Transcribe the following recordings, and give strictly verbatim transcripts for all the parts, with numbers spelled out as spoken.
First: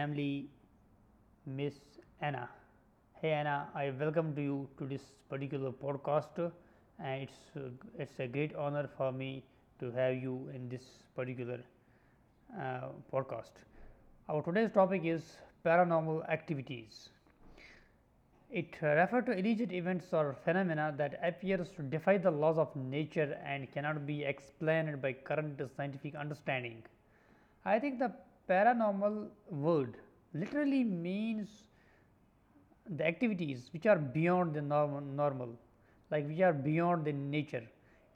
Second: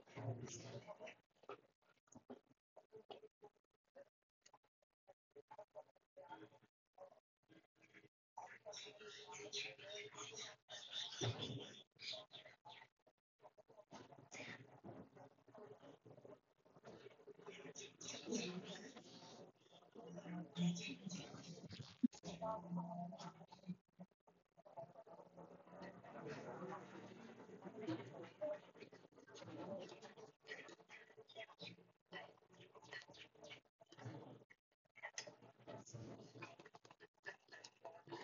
Namely Miss Anna. Hey Anna, I welcome to you to this particular podcast, and it's uh, it's a great honor for me to have you in this particular uh, podcast. Our today's topic is paranormal activities. It refers to alleged events or phenomena that appears to defy the laws of nature and cannot be explained by current scientific understanding. I think the paranormal word literally means the activities which are beyond the norm- normal, like which are beyond the nature,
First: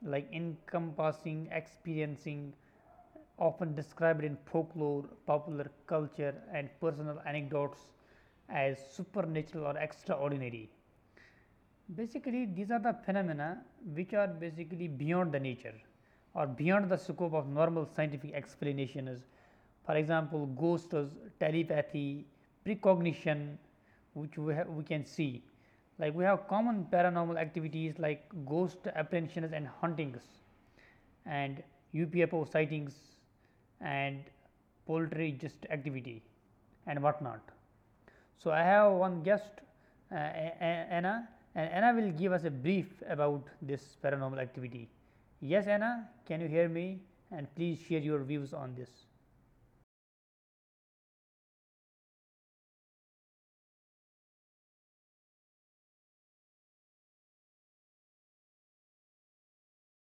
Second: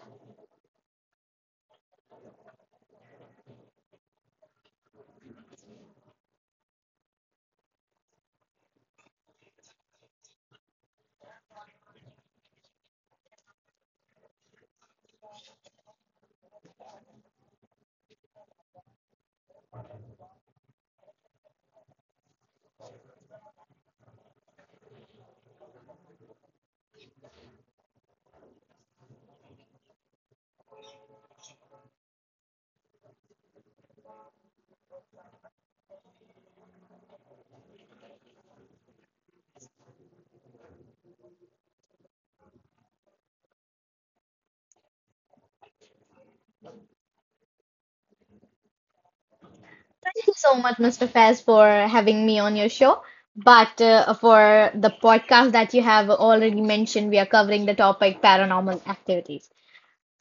like encompassing, experiencing, often described in folklore, popular culture, and personal anecdotes as supernatural or extraordinary. Basically, these are the phenomena which are basically beyond the nature or beyond the scope of normal scientific explanation is for example, ghosts, telepathy, precognition which we, have, we can see, like we have common paranormal activities like ghost apprehensions and hauntings and U F O sightings and poultry just activity and whatnot. So, I have one guest uh, Anna, and Anna will give us a brief about this paranormal activity. Yes Anna, can you hear me and please share your views on this. Thank you so much, mister Faiz, for having me on your show. But uh, for the podcast that you have already mentioned, we are covering the topic paranormal activities.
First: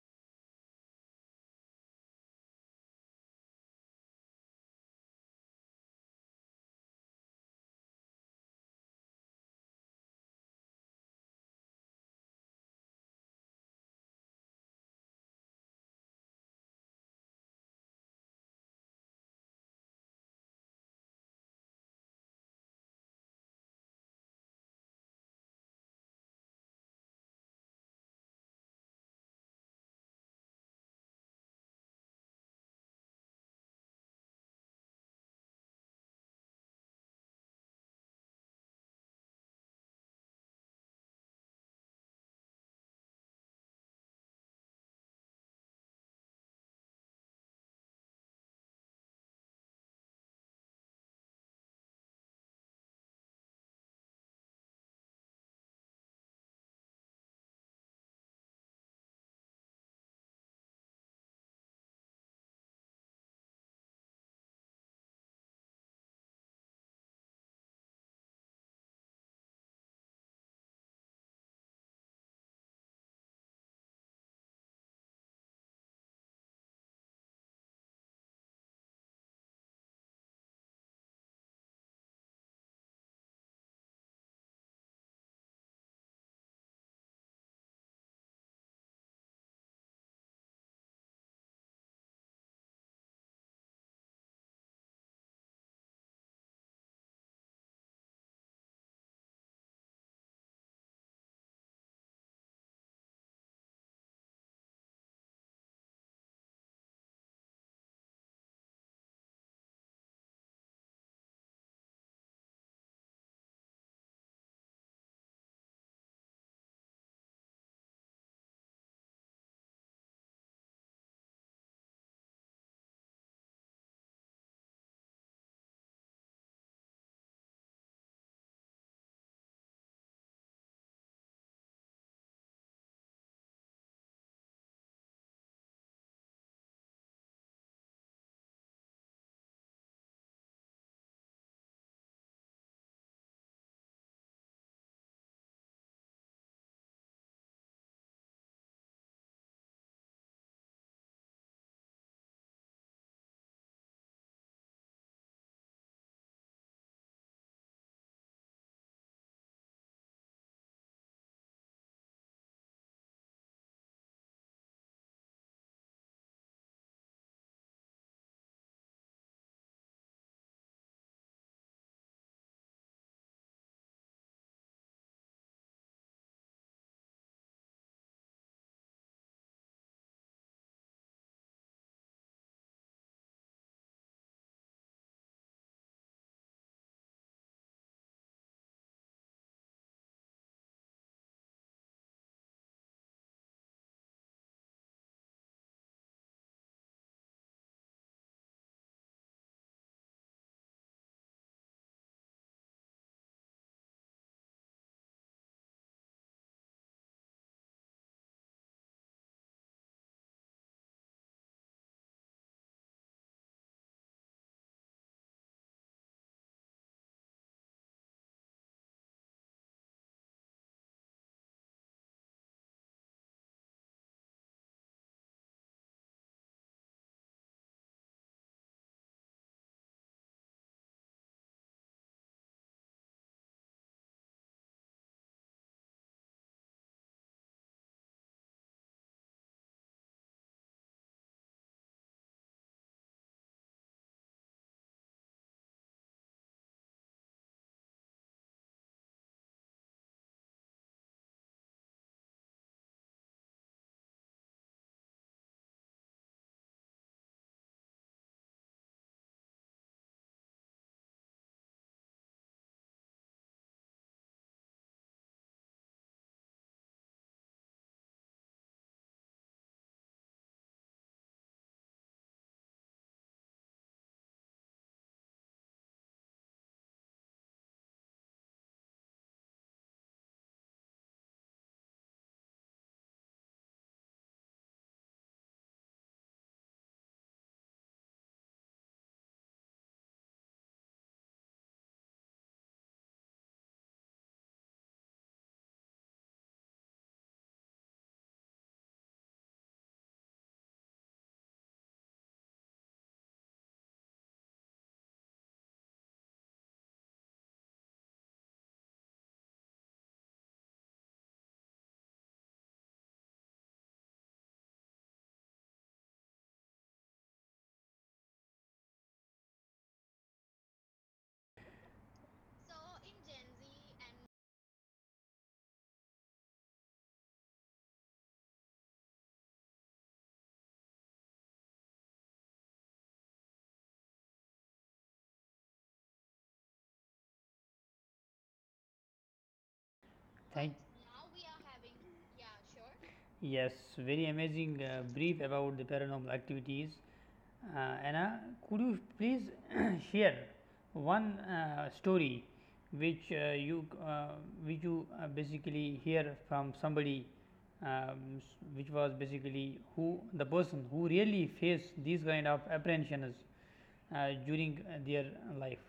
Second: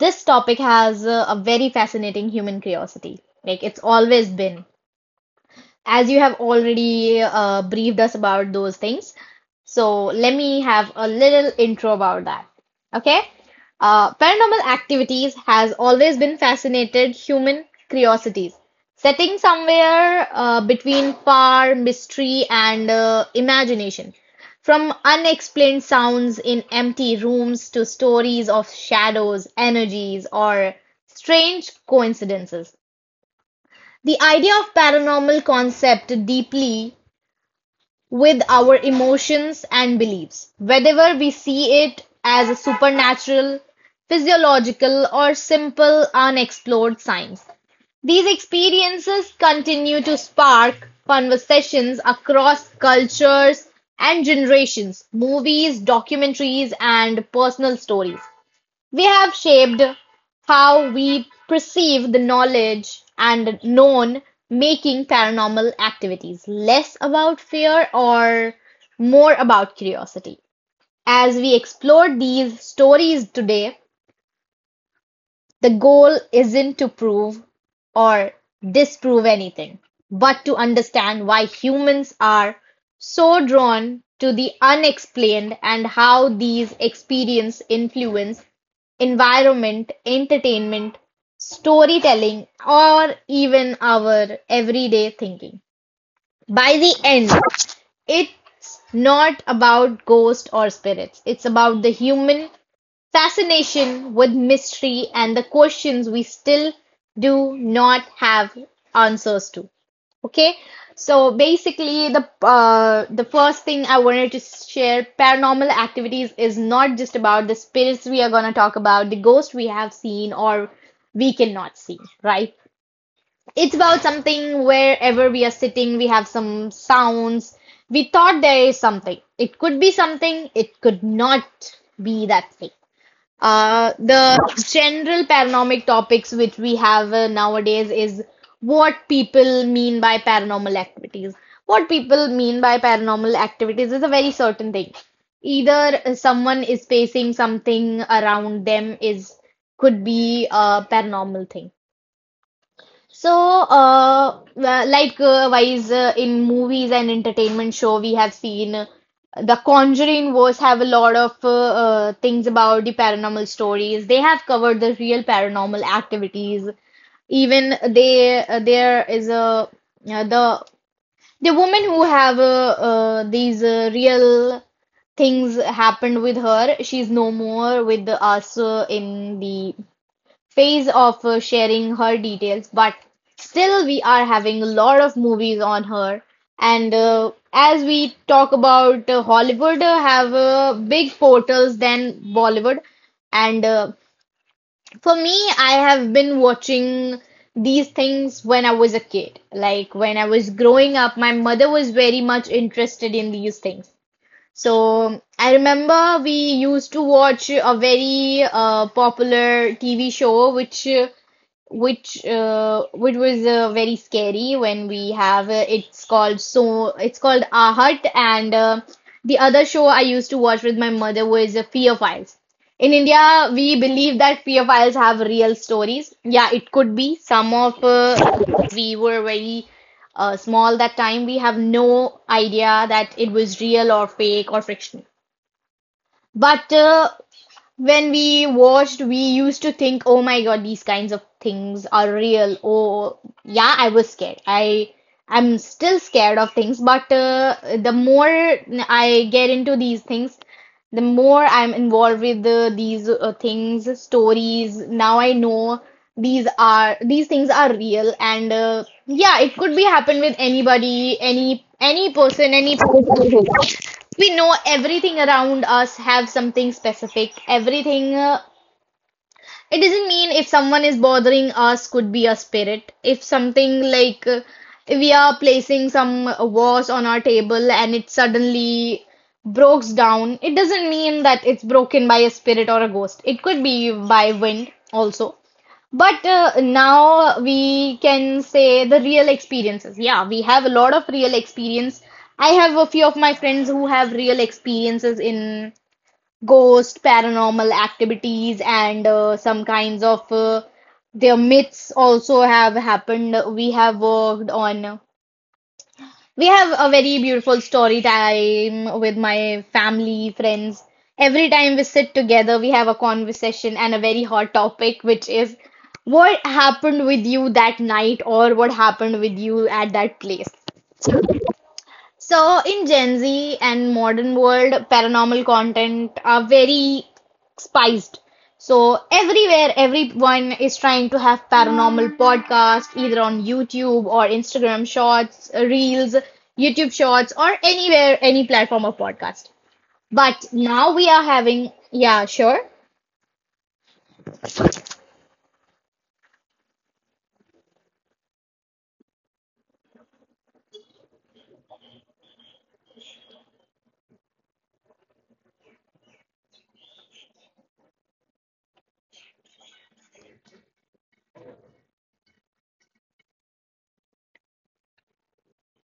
This topic has uh, a very fascinating human curiosity. Like it's always been as you have already uh, briefed us about those things. So let me have a little intro about that. Okay? Uh, paranormal activities has always been fascinated human curiosities. Setting somewhere uh, between power, mystery, and uh, imagination. From unexplained sounds in empty rooms to stories of shadows, energies, or strange coincidences. The idea of paranormal concept deeply with our emotions and beliefs, whether we see it as a supernatural, physiological, or simple unexplored science. These experiences continue to spark conversations across cultures and generations, movies, documentaries, and personal stories. They have shaped how we perceive the knowledge and known, making paranormal activities less about fear or more about curiosity. As we explore these stories today, the goal isn't to prove or disprove anything, but to understand why humans are so drawn to the unexplained and how these experiences influence environment, entertainment, storytelling, or even our everyday thinking. By the end, it's not about ghosts or spirits, it's about the human fascination with mystery and the questions we still do not have answers to. Okay, so basically, the uh, the first thing I wanted to share, paranormal activities is not just about the spirits we are gonna talk about, the ghosts we have seen or we cannot see, right? It's about something wherever we are sitting, we have some sounds. We thought there is something. It could be something, it could not be that thing. Uh, the general paranormal topics which we have uh, nowadays is what people mean by paranormal activities. What people mean by paranormal activities is a very certain thing. Either someone is facing something around them is could be a paranormal thing. So, uh, uh, like uh, wise uh, in movies and entertainment show, we have seen uh, the Conjuring was have a lot of uh, uh, things about the paranormal stories. They have covered the real paranormal activities. Even they uh, there is a uh, the the woman who have uh, uh, these uh, real things happened with her. She's no more with us uh, in the phase of uh, sharing her details, but still we are having a lot of movies on her. And uh, as we talk about uh, Hollywood uh, have uh, big portals than Bollywood. And uh, for me, I have been watching these things when I was a kid. Like when I was growing up, my mother was very much interested in these things. So I remember we used to watch a very uh, popular T V show which uh, which uh, which was uh, very scary when we have uh, it's called so it's called Our Hut and uh, the other show I used to watch with my mother was uh, Fear Files. In India, we believe that Fear Files have real stories. Yeah, it could be. Some of uh, we were very uh, small that time. We have no idea that it was real or fake or fiction. But uh, when we watched, we used to think, oh my God, these kinds of things are real. Oh, yeah, I was scared. I I'm still scared of things, but uh, the more I get into these things, the more I'm involved with the, these uh, things, stories. Now I know these are these things are real, and uh, yeah, it could be happen with anybody, any any person, any person. We know everything around us have something specific, everything, uh, it doesn't mean if someone is bothering us could be a spirit. If something like uh, we are placing some vase on our table and it suddenly breaks down, it doesn't mean that it's broken by a spirit or a ghost. It could be by wind also, but uh, now we can say the real experiences. Yeah, we have a lot of real experience. I have a few of my friends who have real experiences in ghost, paranormal activities, and uh, some kinds of uh, their myths also have happened. We have worked on. We have a very beautiful story time with my family, friends. Every time we sit together, we have a conversation and a very hot topic, which is what happened with you that night or what happened with you at that place. So so in Gen Z and modern world, paranormal content are very spiced. So everywhere, everyone is trying to have paranormal podcast, either on YouTube or Instagram Shorts, Reels, YouTube Shorts, or anywhere, any platform of podcast. But Thank. now we are having, yeah, sure. Yes, very amazing uh, brief about the paranormal activities. Uh, Anna, could you please share one uh, story which uh, you uh, which you uh, basically hear from somebody, um, which was basically who the person who really faced these kind of apprehensions uh, during uh, their life.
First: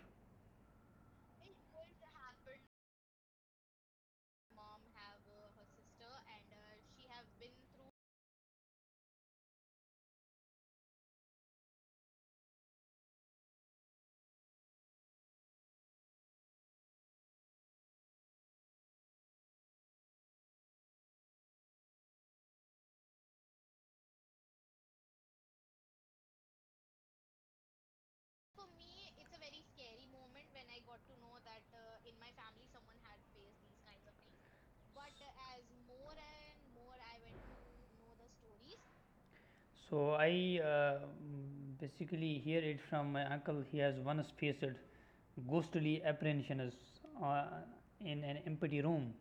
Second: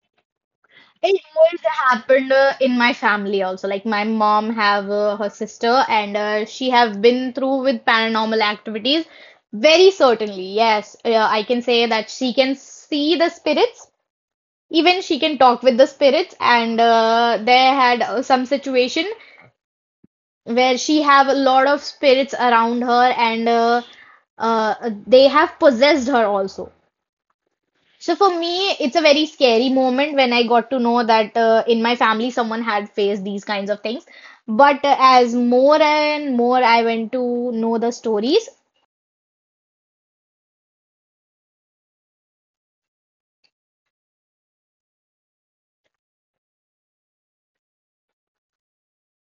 It always happened uh, in my family also. Like my mom have uh, her sister and uh, she have been through with paranormal activities. Very certainly, yes. Uh, I can say that she can see the spirits. Even she can talk with the spirits. And uh, they had uh, some situation where she have a lot of spirits around her and uh, uh, they have possessed her also. So for me, it's a very scary moment when I got to know that uh, in my family someone had faced these kinds of things. But uh, as more and more I went to know the stories, So I uh, mm, basically hear it from my uncle. He has once faced ghostly apprehensions uh, in an empty room.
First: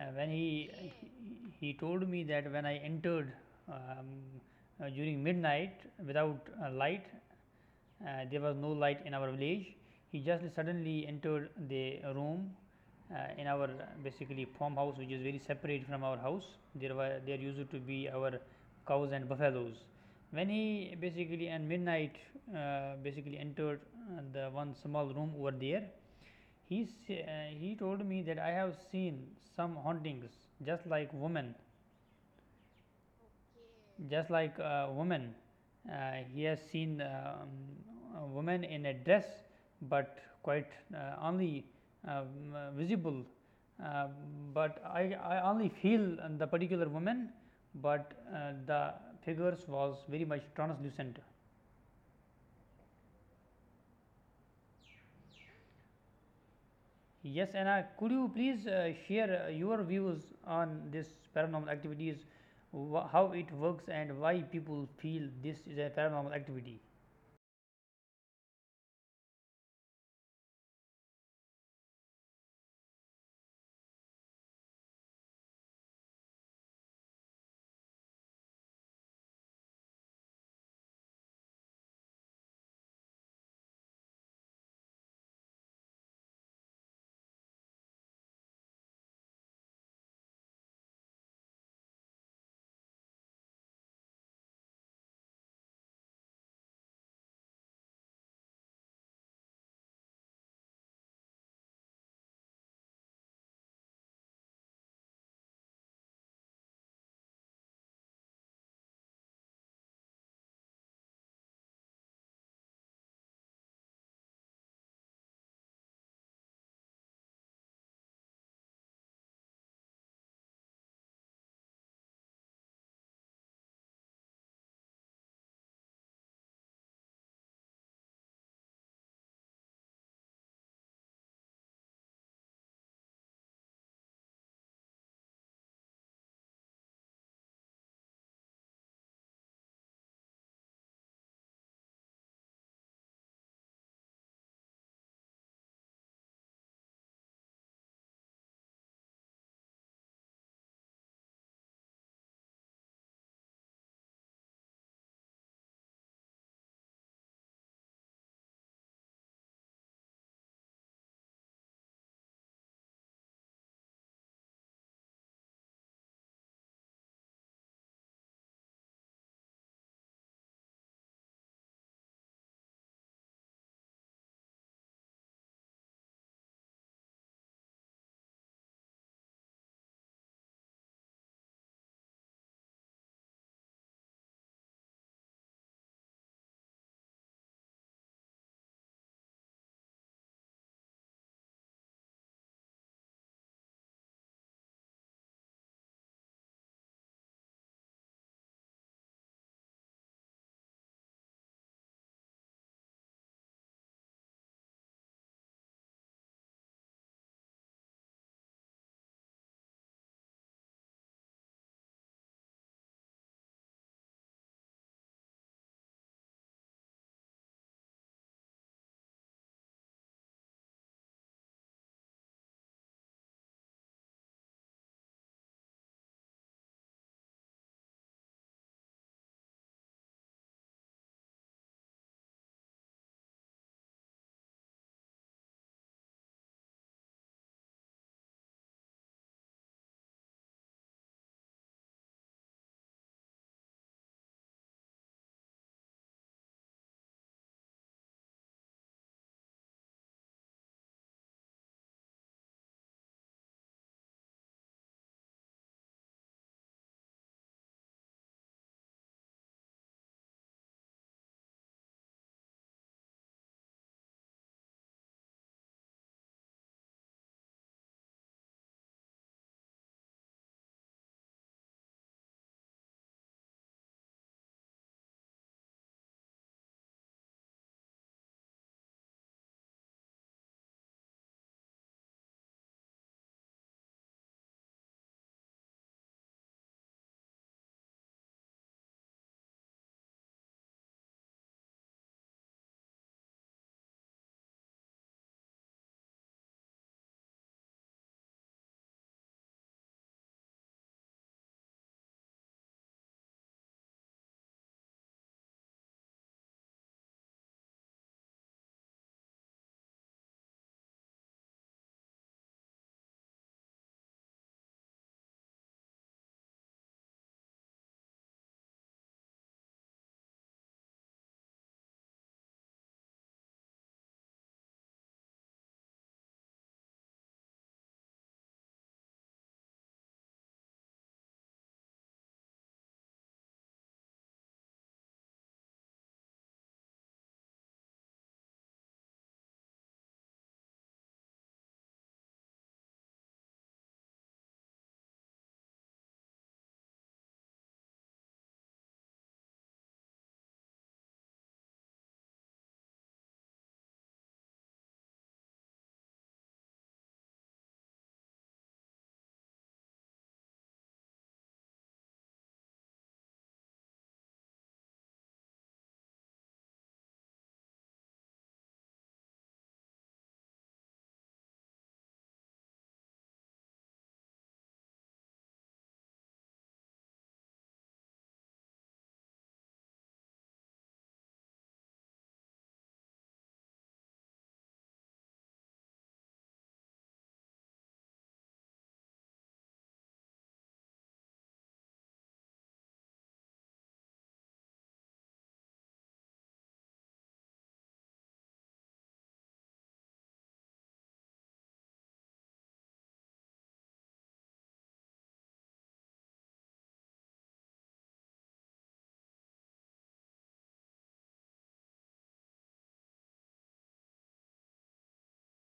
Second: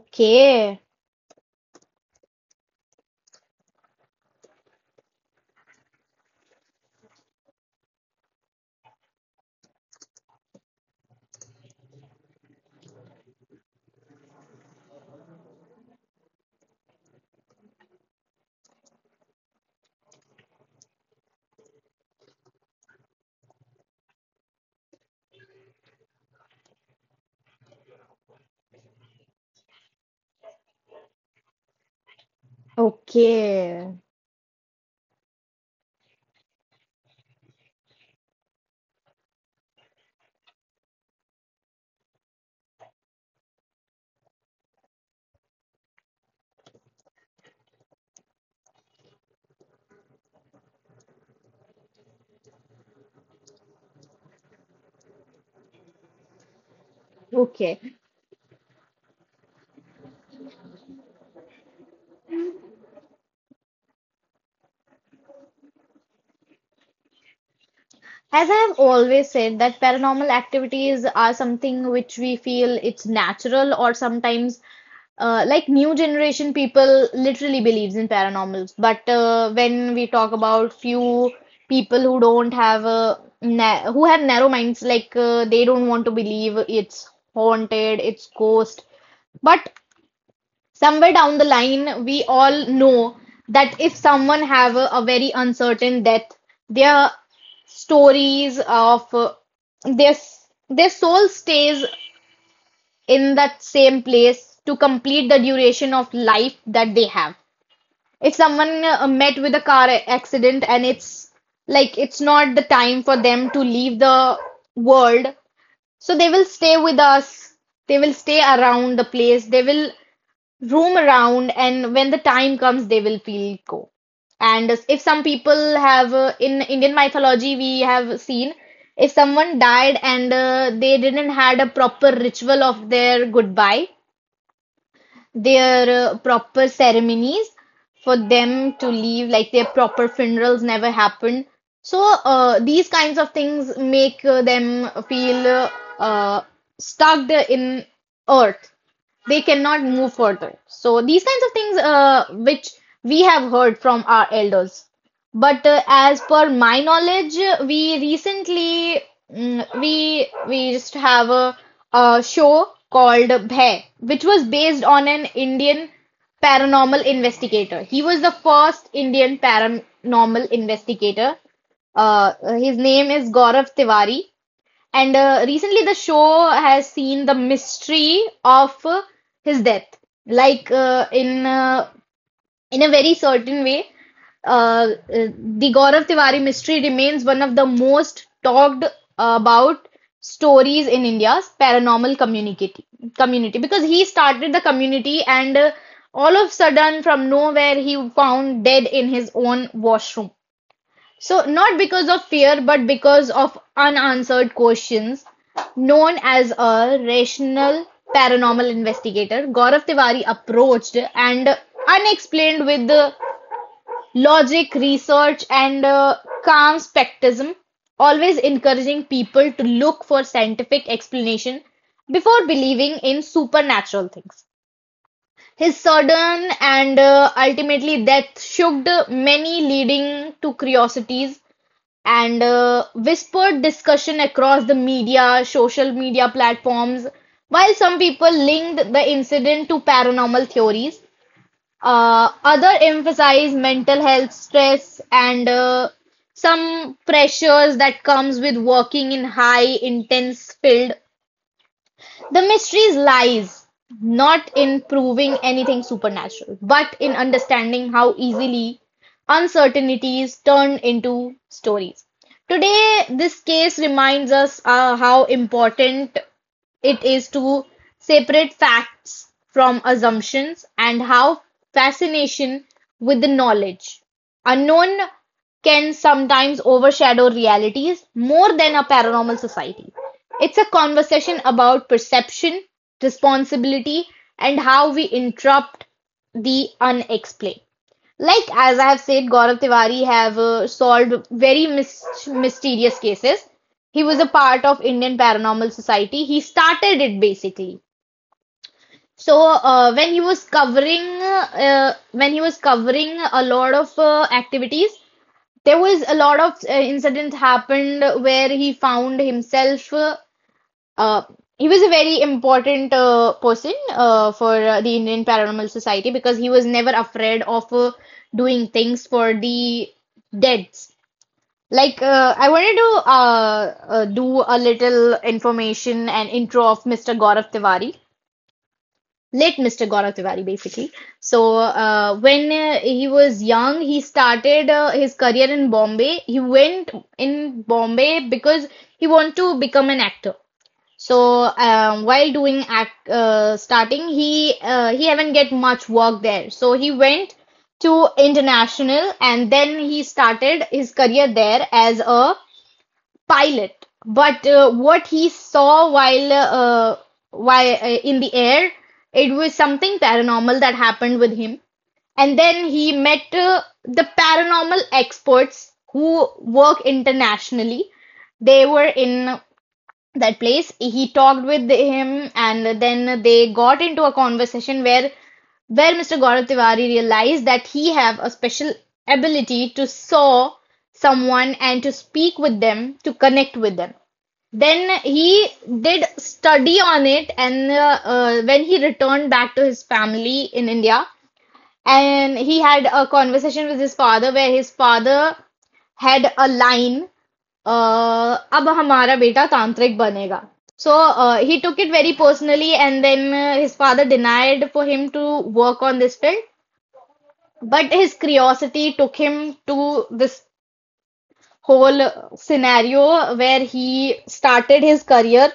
Uh, when he, he he told me that when I entered, um, uh, during midnight without uh, light, uh, there was no light in our village. He just suddenly entered the room uh, in our uh, basically farmhouse, which is very separate from our house. There were there used to be our cows and buffaloes. When he basically at midnight uh, basically entered uh, the one small room over there, he, s- uh, he told me that I have seen some hauntings, just like women, okay, just like a woman. Uh, he has seen um, a woman in a dress, but quite uh, only um, uh, visible. Uh, but I, I only feel the particular woman, but uh, the figures was very much translucent. Yes, okay. Anna, could you please uh, share uh, your views on this paranormal activities, wh- how it works, and why people feel this is a paranormal activity? As I have always said, that paranormal activities are something which we feel it's natural or sometimes uh, like new generation people literally believes in paranormals, but uh, when we talk about few people who don't have a na who have narrow minds, like uh, they don't want to believe it's haunted, it's ghost, but somewhere down the line we all know that if someone have a, a very uncertain death, their stories of uh, their their soul stays in that same place to complete the duration of life that they have. If someone uh, met with a car accident and it's like it's not the time for them to leave the world, so they will stay with us, they will stay around the place, they will roam around, and when the time comes, they will feel go. And if some people have uh, in Indian mythology, we have seen if someone died and uh, they didn't had a proper ritual of their goodbye, their uh, proper ceremonies for them to leave, like their proper funerals never happened. So uh, these kinds of things make uh, them feel uh, uh, stuck in earth, they cannot move further. So these kinds of things uh, which we have heard from our elders. But uh, as per my knowledge, uh, we recently mm, we we just have a, a show called Bhay, which was based on an Indian paranormal investigator. He was the first Indian paranormal investigator. Uh, his name is Gaurav Tiwari, and uh, recently, the show has seen the mystery of uh, his death, like uh, in uh, in a very certain way. Uh, uh, the Gaurav Tiwari mystery remains one of the most talked about stories in India's paranormal community community because he started the community and uh, all of a sudden from nowhere he found dead in his own washroom. So, not because of fear, but because of unanswered questions. Known as a rational paranormal investigator, Gaurav Tiwari approached and unexplained with the logic, research, and uh, calm skepticism, always encouraging people to look for scientific explanation before believing in supernatural things. His sudden and uh, ultimately death shocked many, leading to curiosities and uh, whispered discussion across the media, social media platforms. While some people linked the incident to paranormal theories, uh, other emphasized mental health stress and uh, some pressures that comes with working in high intense field. The mystery lies not in proving anything supernatural, but in understanding how easily uncertainties turn into stories. Today, this case reminds us uh, how important it is to separate facts from assumptions and how fascination with the knowledge unknown can sometimes overshadow realities more than a paranormal society. It's a conversation about perception, responsibility, and how we interrupt the unexplained. Like as I have said, Gaurav Tiwari have uh, solved very mis mysterious cases, he was a part of Indian Paranormal Society. He started it basically. So uh, when he was covering uh, when he was covering a lot of uh, activities, there was a lot of uh, incidents happened where he found himself. Uh, uh, he was a very important uh, person uh, for uh, the Indian Paranormal Society because he was never afraid of uh, doing things for the deads. Like, uh, I wanted to uh, uh, do a little information and intro of mister Gaurav Tiwari, late mister Gaurav Tiwari, basically. So, uh, when uh, he was young, he started uh, his career in Bombay. He went in Bombay because he wanted to become an actor. So, um, while doing act uh, starting, he uh, he haven't get much work there. So he went to international, and then he started his career there as a pilot. But uh, what he saw while uh, while uh, in the air, it was something paranormal that happened with him. And then he met uh, the paranormal experts who work internationally. They were in that place. He talked with him, and then they got into a conversation where where mister Gaurav Tiwari realized that he have a special ability to saw someone and to speak with them, to connect with them. Then he did study on it, and uh, uh, when he returned back to his family in India, and he had a conversation with his father where his father had a line, uh, "अब हमारा बेटा तांत्रिक बनेगा." So uh, he took it very personally, and then uh, his father denied for him to work on this field. But his curiosity took him to this whole scenario where he started his career,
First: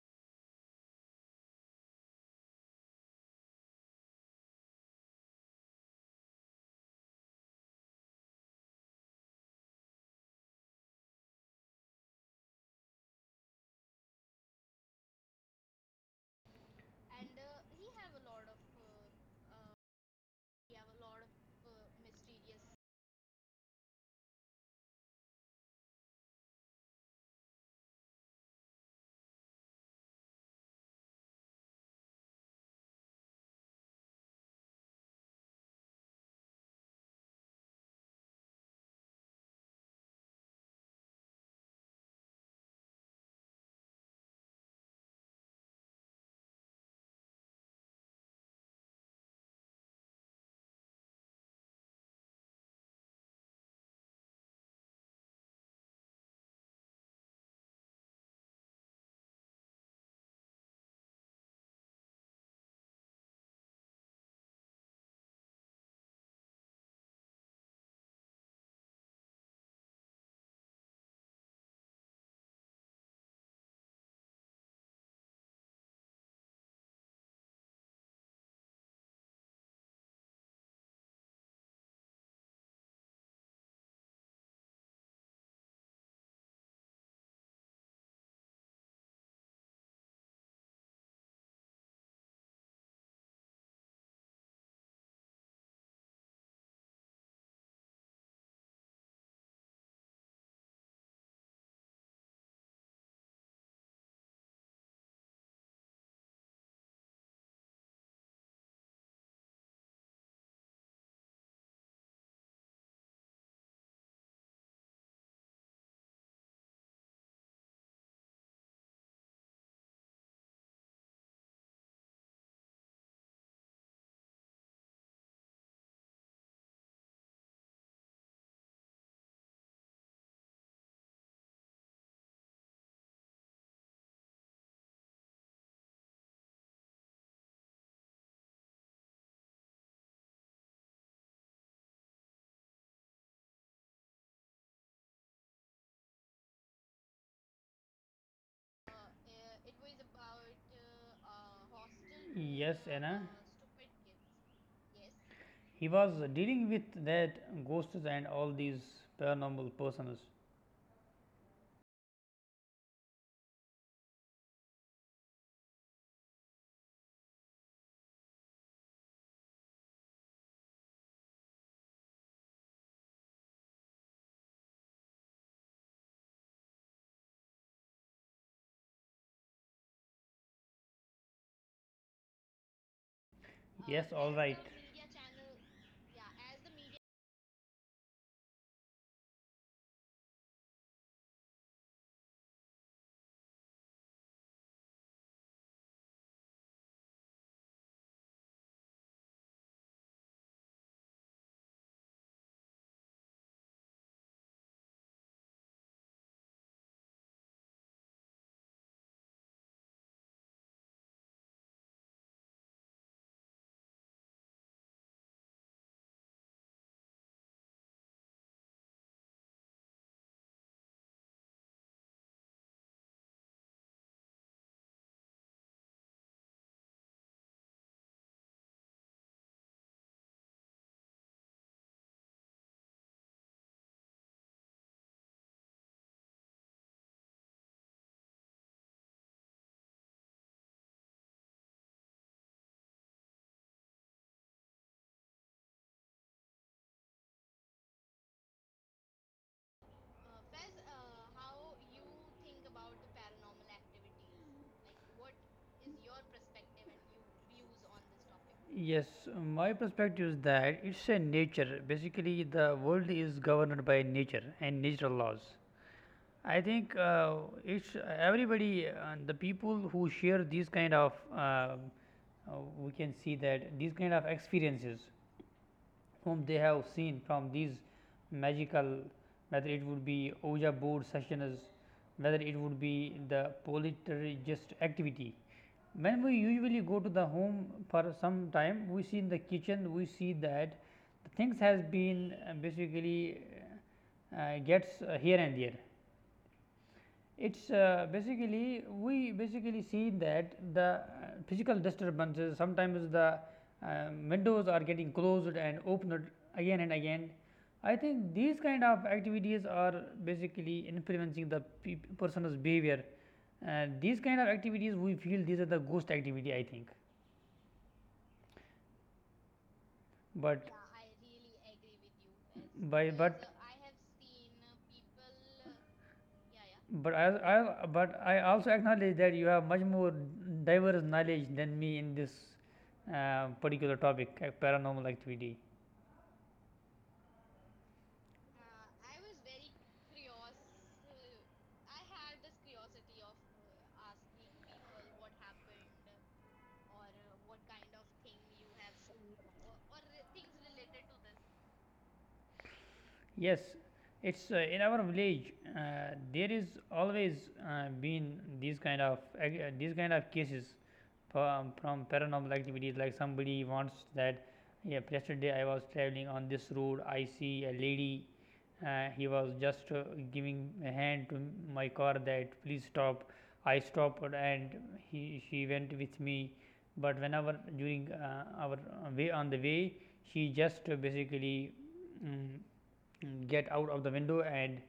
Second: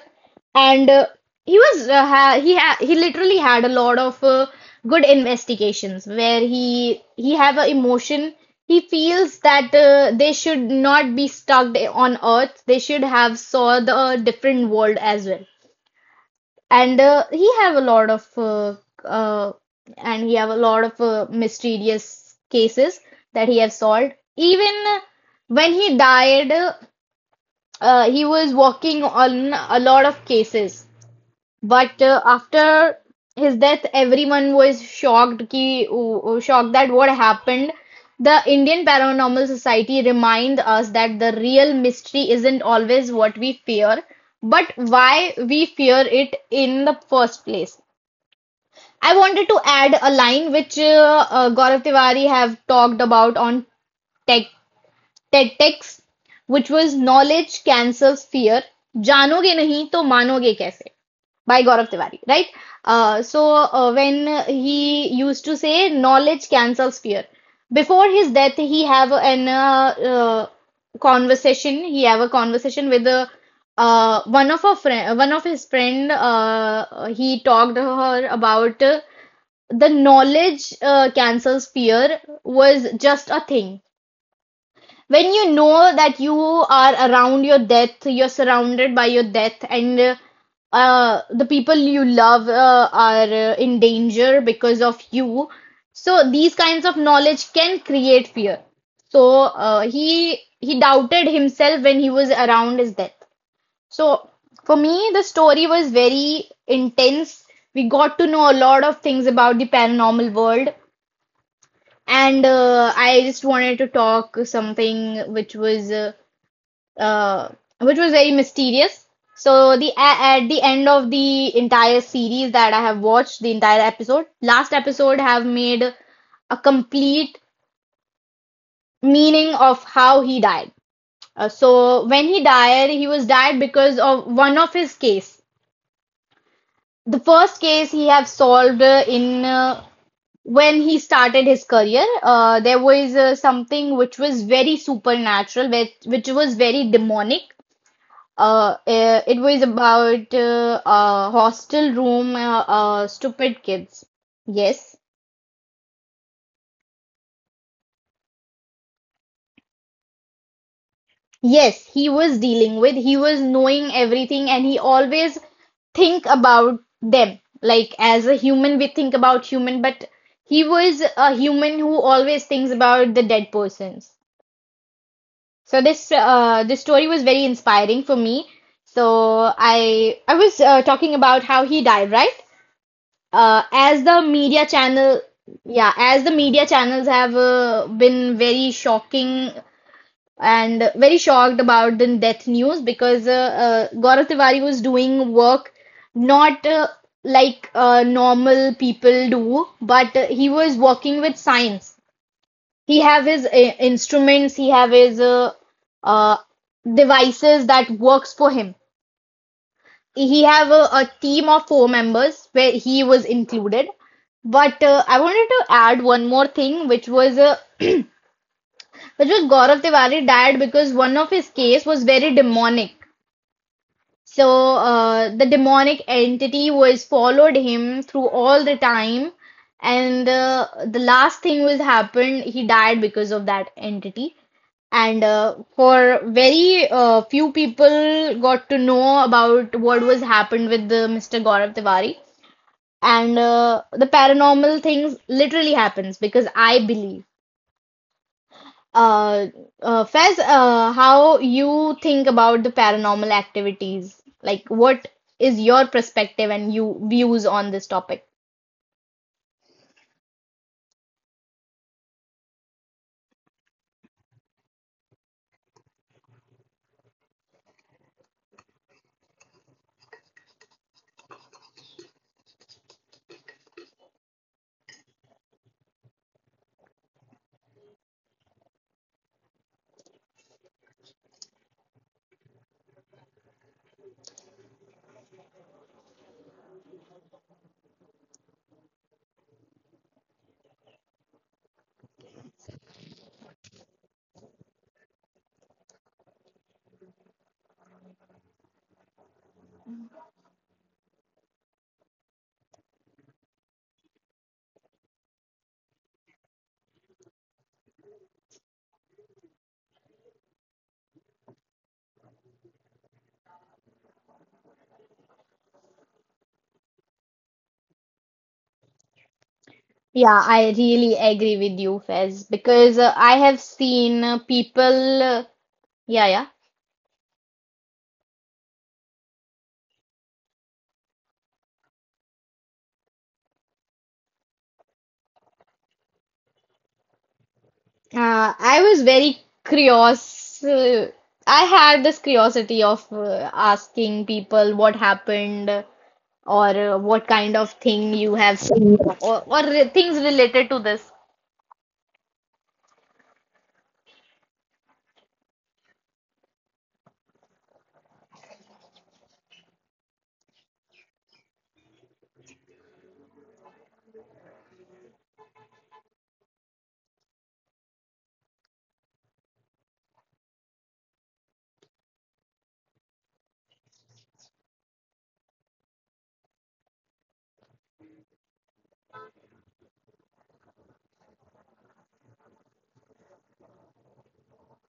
and uh, he was uh, ha he ha he literally had a lot of uh, good investigations where he he have a emotion. He feels that uh, they should not be stuck on earth, they should have saw the uh, different world as well. And uh, he have a lot of uh, uh, and he have a lot of uh, mysterious cases that he have solved. Even when he died, uh, uh, he was working on a lot of cases. But uh, after his death, everyone was shocked ki, uh, shocked that what happened. The Indian Paranormal Society remind us that the real mystery isn't always what we fear, but why we fear it in the first place. I wanted to add a line which uh, uh, Gaurav Tiwari have talked about on Tech Tactics, which was knowledge cancels fear. जानोगे नहीं तो मानोगे कैसे? By Gaurav Tiwari, right? Uh, so uh, when he used to say knowledge cancels fear. Before his death, he have an uh, uh, conversation. He have a conversation with the uh, one of a friend, one of his friend. Uh, he talked to her about uh, the knowledge uh, cancels fear was just a thing. When you know that you are around your death, you're surrounded by your death, and uh, uh, the people you love uh, are uh, in danger because of you. So these kinds of knowledge can create fear. So uh, he he doubted himself when he was around his death. So for me, the story was very intense. We got to know a lot of things about the paranormal world, and uh, I just wanted to talk something which was uh, uh, which was very mysterious. So the at the end of the entire series that I have watched, the entire episode, last episode have made a complete meaning of how he died. Uh, so when he died, he was died because of one of his case. The first case he have solved uh, in uh, when he started his career. Uh, there was uh, something which was very supernatural, which, which was very demonic. Uh, eh, it was about uh, a hostel room, uh, Yes, uh, Anna. stupid kids. Yes, He was dealing with that ghosts and all these paranormal persons. Uh, yes, he was dealing with, he was knowing everything, and he always think about them. Like as a human, we think about human, but he was a human who always thinks about the dead persons. So this uh, this story was very inspiring for me. So I I was uh, talking about how he died, right? uh, as Yes, the all right. media channel, yeah, as the media channels have uh, been very shocking and very shocked about the death news, because uh, uh, Gaurav Tiwari was doing work not uh, like uh, normal people do, but uh, he was working with science. He have his uh, instruments, he have his uh, uh, devices that works for him. He have a, a team of four members where he was included. But uh, I wanted to add one more thing, which was uh, which was Gaurav Tiwari died because one of his case was very demonic. So uh, the demonic entity was followed him through all the time, and uh, the last thing was happened. He died because of that entity, and uh, for very uh, few people got to know about what was happened with the mister Gaurav Tiwari. And uh, the paranormal things literally happens, because I believe. Uh, uh, Fez, uh, how you think about the paranormal activities? Like, what is your perspective and you views on this topic? Yes, my perspective is that it's a nature. Basically, the world is governed by nature and natural laws. I think uh, it's everybody, uh, the people who share these kind of, uh, uh, we can see that these kind of experiences whom they have seen from these magical, whether it would be Ouija board sessions, whether it would be the poltergeist activity. When we usually go to the home for some time, we see in the kitchen, we see that the things has been uh, basically uh, uh, gets uh, here and there. It is uh, basically we basically see that the uh, physical disturbances sometimes the uh, windows are getting closed and opened again and again. I think these kind of activities are basically influencing the peop person's behavior. Uh, these kind of activities we feel these are the ghost activity I think. Yeah, But I really agree with you, Fez, because by uh, I but have seen uh, people. Uh, uh, yeah, yeah. But I, I, but I also acknowledge that you have much more diverse knowledge than me in this uh, particular topic, uh, paranormal activity. Uh, I was very curious. Uh, I had this curiosity of uh, asking people what happened or uh, what kind of thing you have seen, or, or re- things related to this. Yes, it's uh, in our village. Uh, there is always uh, been these kind of uh, these kind of cases from, from paranormal activities. Like somebody wants that. Yeah, yesterday I was traveling on this road. I see a lady, uh, he was just uh, giving a hand to my car that please stop. I stopped and he, she went with me, but whenever during uh, our way on the way she just uh, basically, um, get out of the window, and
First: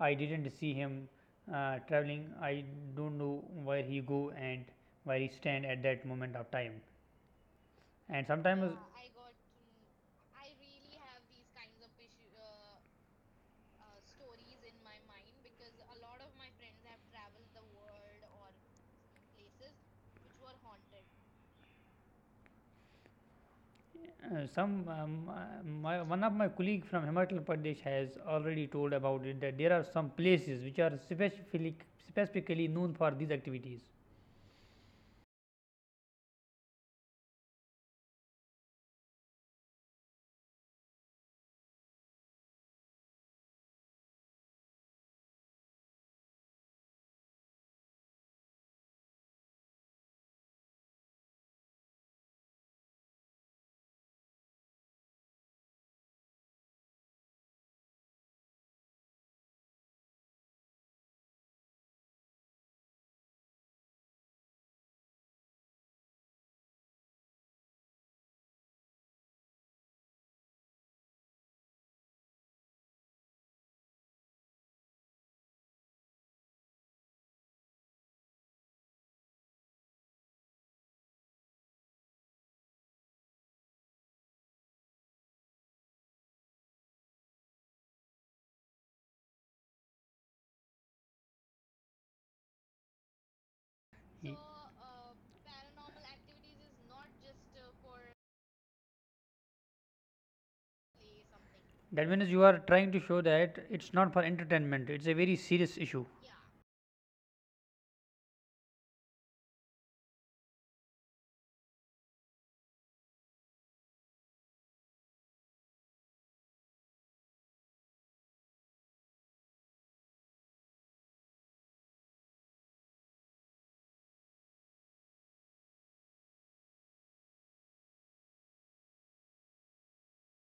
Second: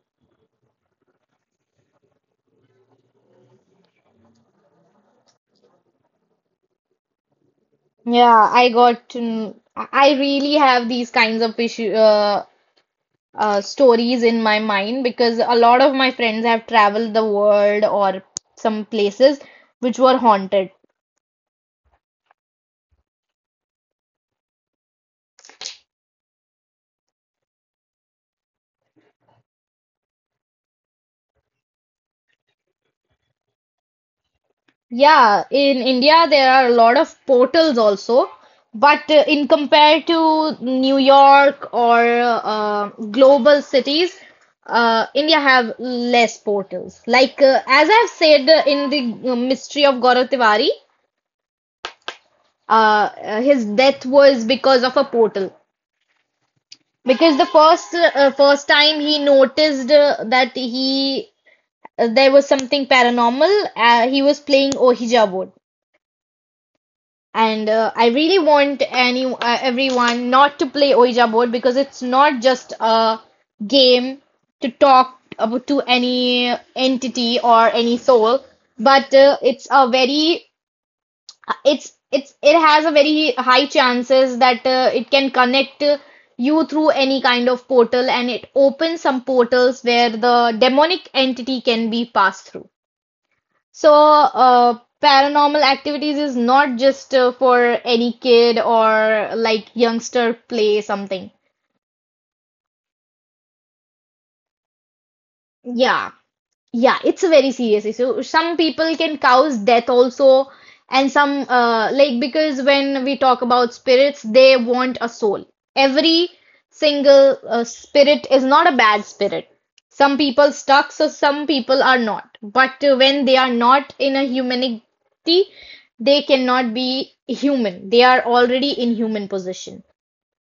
I didn't see him uh, traveling. I don't know where he go and where he stand at that moment of time. And Yeah, I sometimes. got mm, I I really have these kinds of issue, uh, uh, stories in my mind, because a lot of my friends have traveled the world or some places which were haunted. Uh, some um, uh, my, one of my colleague from Himachal Pradesh has already told about it that there are some places which are specifically specifically known for these activities. Yeah, in India there are a lot of portals also, but uh, in compared to New York or uh, global cities, uh, India have less portals. Like uh, as I've said uh, in the uh, mystery of Gaurav Tiwari, uh, uh, his death was because of a portal. Because the first uh, uh, first time he noticed uh, that he uh, there was something paranormal, uh, he was playing Ohija board. And uh, I really want any uh, everyone not to play Ouija board, because it's not just a game to talk about to any entity or any soul, but uh, it's a very it's it's it has a very high chances that uh, it can connect uh, you through any kind of portal, and it opens some portals where the demonic entity can be passed through. So, Y- uh, paranormal activities is not just uh, for any kid or like youngster play something. That means you are trying to show that it's not for entertainment. It's a very serious issue. Yeah. Yeah, it's a very serious issue. Some people can cause death also, and some uh, like because when we talk about spirits, they want a soul. Every single uh, spirit is not a bad spirit. Some people stuck, so some people are not. But uh, when they are not in a humanity, they cannot be human. They are already in human position,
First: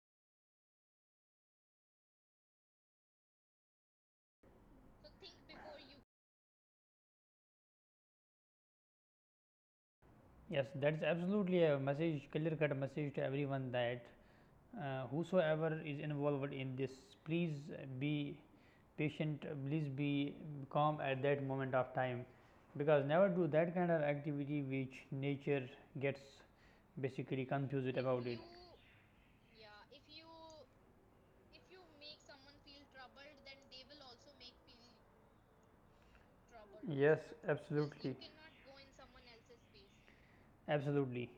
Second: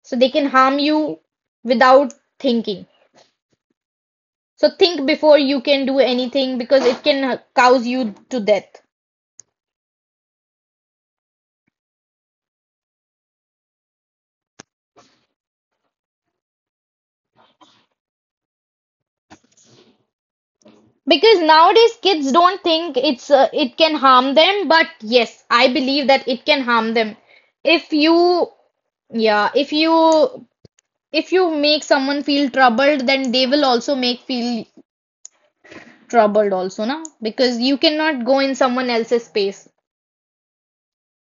so they can harm you without thinking. So think before you can do anything, because it can cause you to death. Yes, that's absolutely a message, clear cut message to everyone that uh, whosoever is involved in this, please be patient, please be calm at Because that moment of nowadays time, kids don't think because never it's do uh, that it kind can of harm activity them, but which yes, nature I believe gets that it can harm them. basically If confused about it. you yeah, if you if you make someone feel troubled, then they will also make feel troubled also, na? Yes, Because you absolutely. cannot go in someone else's space. Absolutely.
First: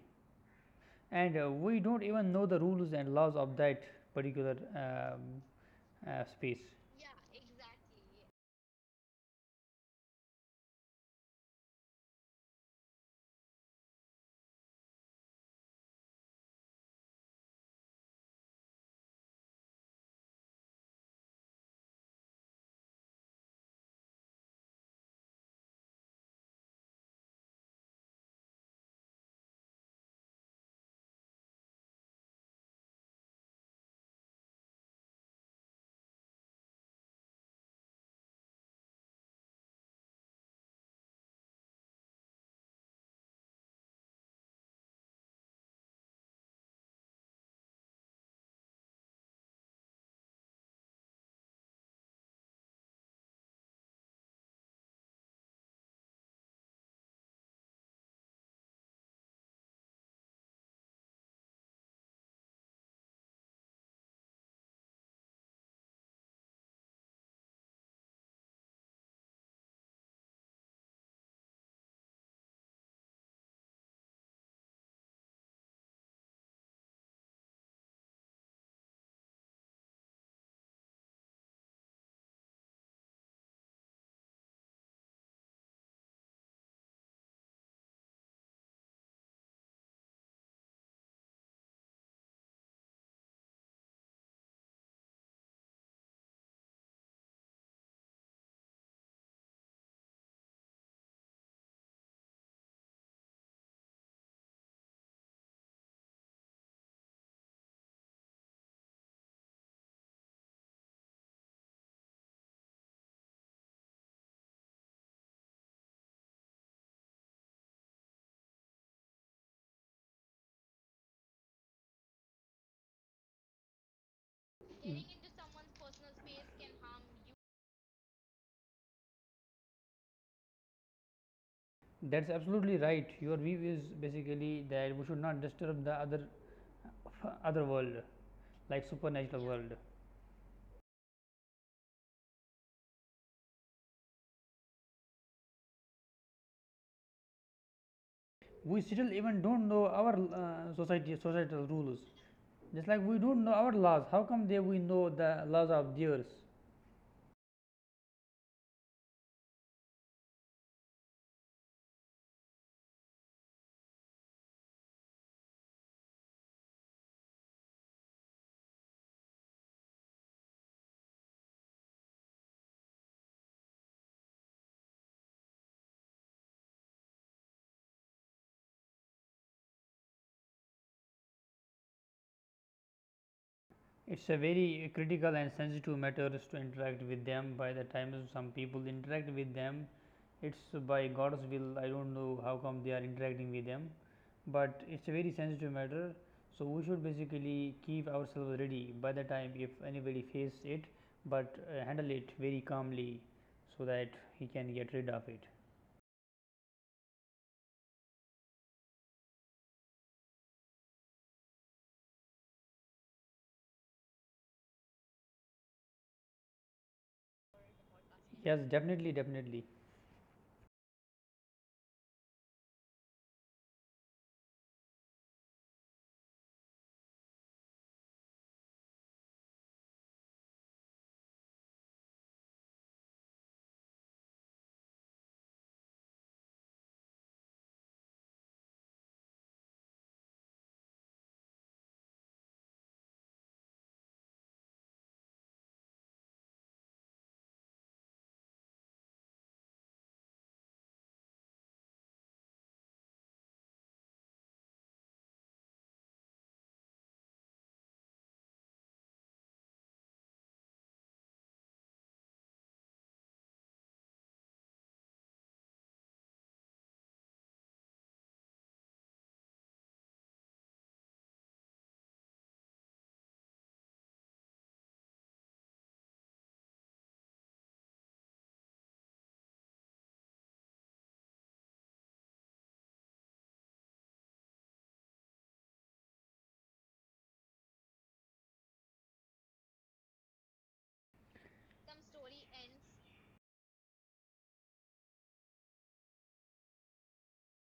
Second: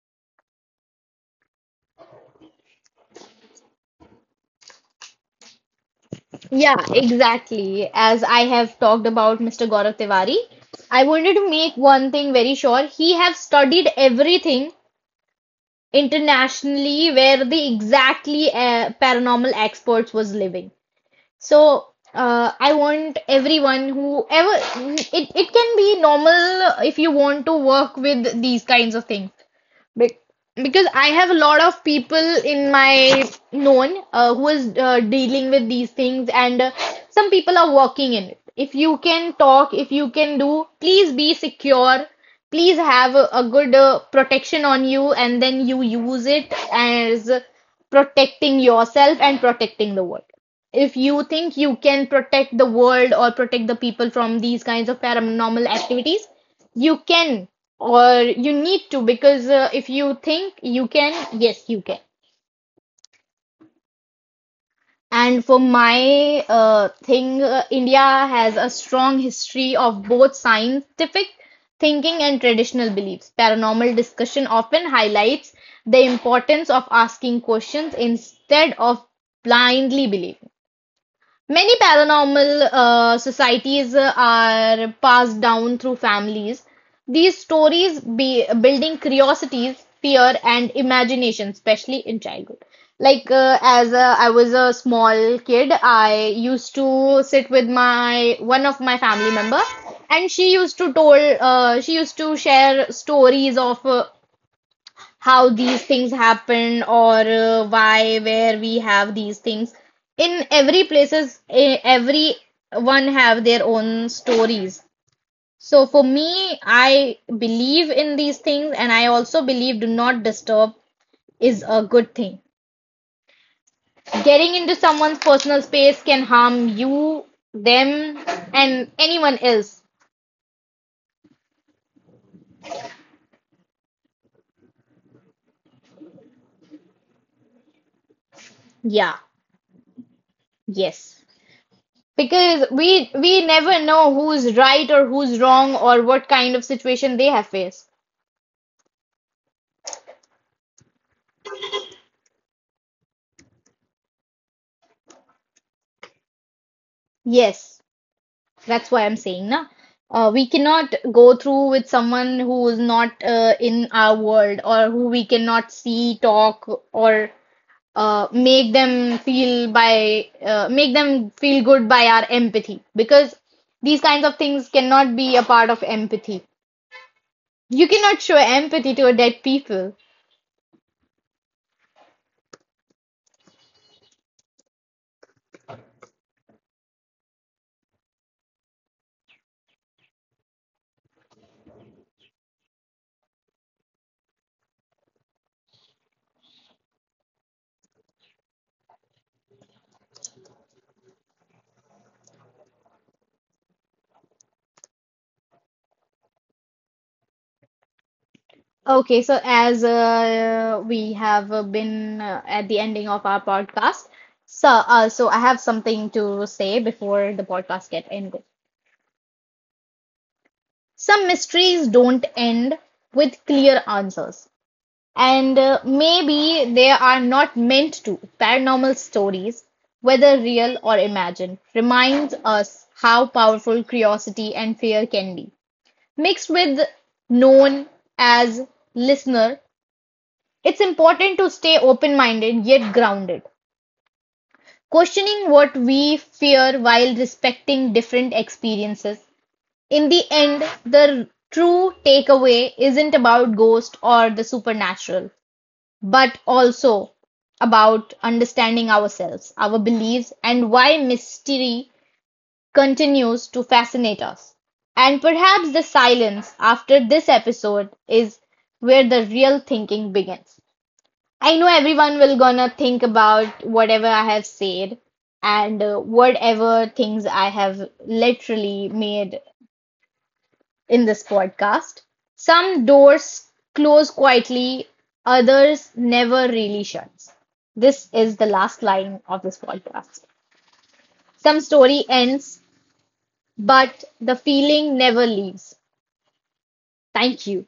And uh, we don't even know the rules and laws of that particular um, uh, space. Yeah, exactly. As I have talked about mister Gaurav Tiwari, I wanted to make one thing very sure. He have studied everything internationally where the exactly uh, paranormal experts was living. So uh, I want everyone who ever it, it can be normal if you want to work with these kinds of things. Be because I have a lot of people in my known uh, who is uh, dealing with these things, and uh, some people are working in it. If you can talk, if you can do, please be secure. Please have a, a good uh, protection on you, and then you use it as protecting yourself and protecting the world. If you think you can protect the world or protect the people from these kinds of paranormal activities, you can or you need to, because uh, if you think you can, yes, you can. And for my uh, thing, uh, India has a strong history of both scientific thinking and traditional beliefs. Paranormal discussion often highlights the importance of asking questions instead of blindly believing. Many paranormal uh, societies uh, are passed down through families. These stories be building curiosities, fear, and imagination, especially in childhood. Like uh, as uh, I was a small kid, I used to sit with my one of my family member, and she used to told uh, she used to share stories of uh, how these things happen, or uh, why, where we have these things. In every places, e- everyone have their own stories. So for me, I believe in these things, and I also believe do not disturb is a good thing. Getting into someone's personal space can harm you, them, and anyone else. That's absolutely right. Your view is basically that we should not disturb the other other world, like Yeah, supernatural world. yes. Because we we never know who's right or who's wrong or what kind of situation they have faced. We still even don't know our uh, society societal rules. Just like we don't know our laws. How come they we know the laws of theirs? Yes, that's why I'm saying na. Uh, we cannot go through with someone who is not uh, in our world, or who we cannot see, talk, or uh, make them feel by uh, make them feel good by our empathy, because these kinds of things cannot be a part of empathy. You cannot show empathy to a dead people. It's a very critical and sensitive matter to interact with them. By the time some people interact with them, it's by God's will. I don't know how come they are interacting with them, but it's a very sensitive matter. So we should basically keep ourselves ready by the time if anybody faces it, but uh, handle it very calmly so that he can get rid of it. Okay, so as uh, we have uh, been uh, at the ending of our podcast, so uh, so I have something to say before the podcast get ended. Yes, definitely, definitely. Some mysteries don't end with clear answers, and uh, maybe they are not meant to. Paranormal stories, whether real or imagined, reminds us how powerful curiosity and fear can be, mixed with known as listener. It's important to stay open-minded yet grounded, questioning what we fear while respecting different experiences. In the end, the true takeaway isn't about ghosts or the supernatural, but also about understanding ourselves, our beliefs, and why mystery continues to fascinate us. And perhaps the silence after this episode is where the real thinking begins. I know everyone will gonna think about whatever I have said, and uh, whatever things I have literally made in this podcast. Some doors close quietly, others never really shuts. This is the last line of this podcast. Some story ends, but the feeling never leaves. Thank you.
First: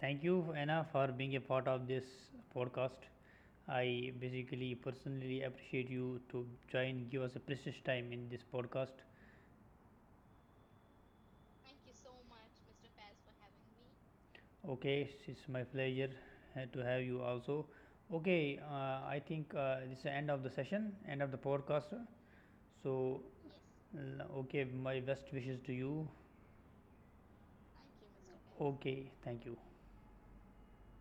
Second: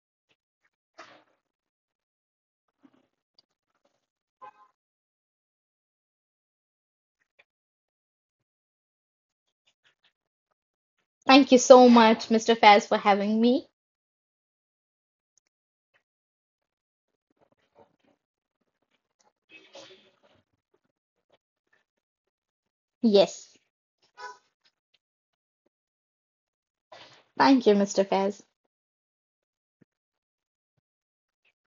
Thank you, Anna, for being a part of this podcast. I basically personally appreciate you to join, give us a precious time in this podcast. Thank you so much, mister Faz, for having me. Okay, it's my pleasure uh, to have you also. Okay, uh, I think uh, this is the end of the session, end of the podcast. So, Yes. l- okay, my best wishes to you. Thank you, mister Faz. Okay, thank you.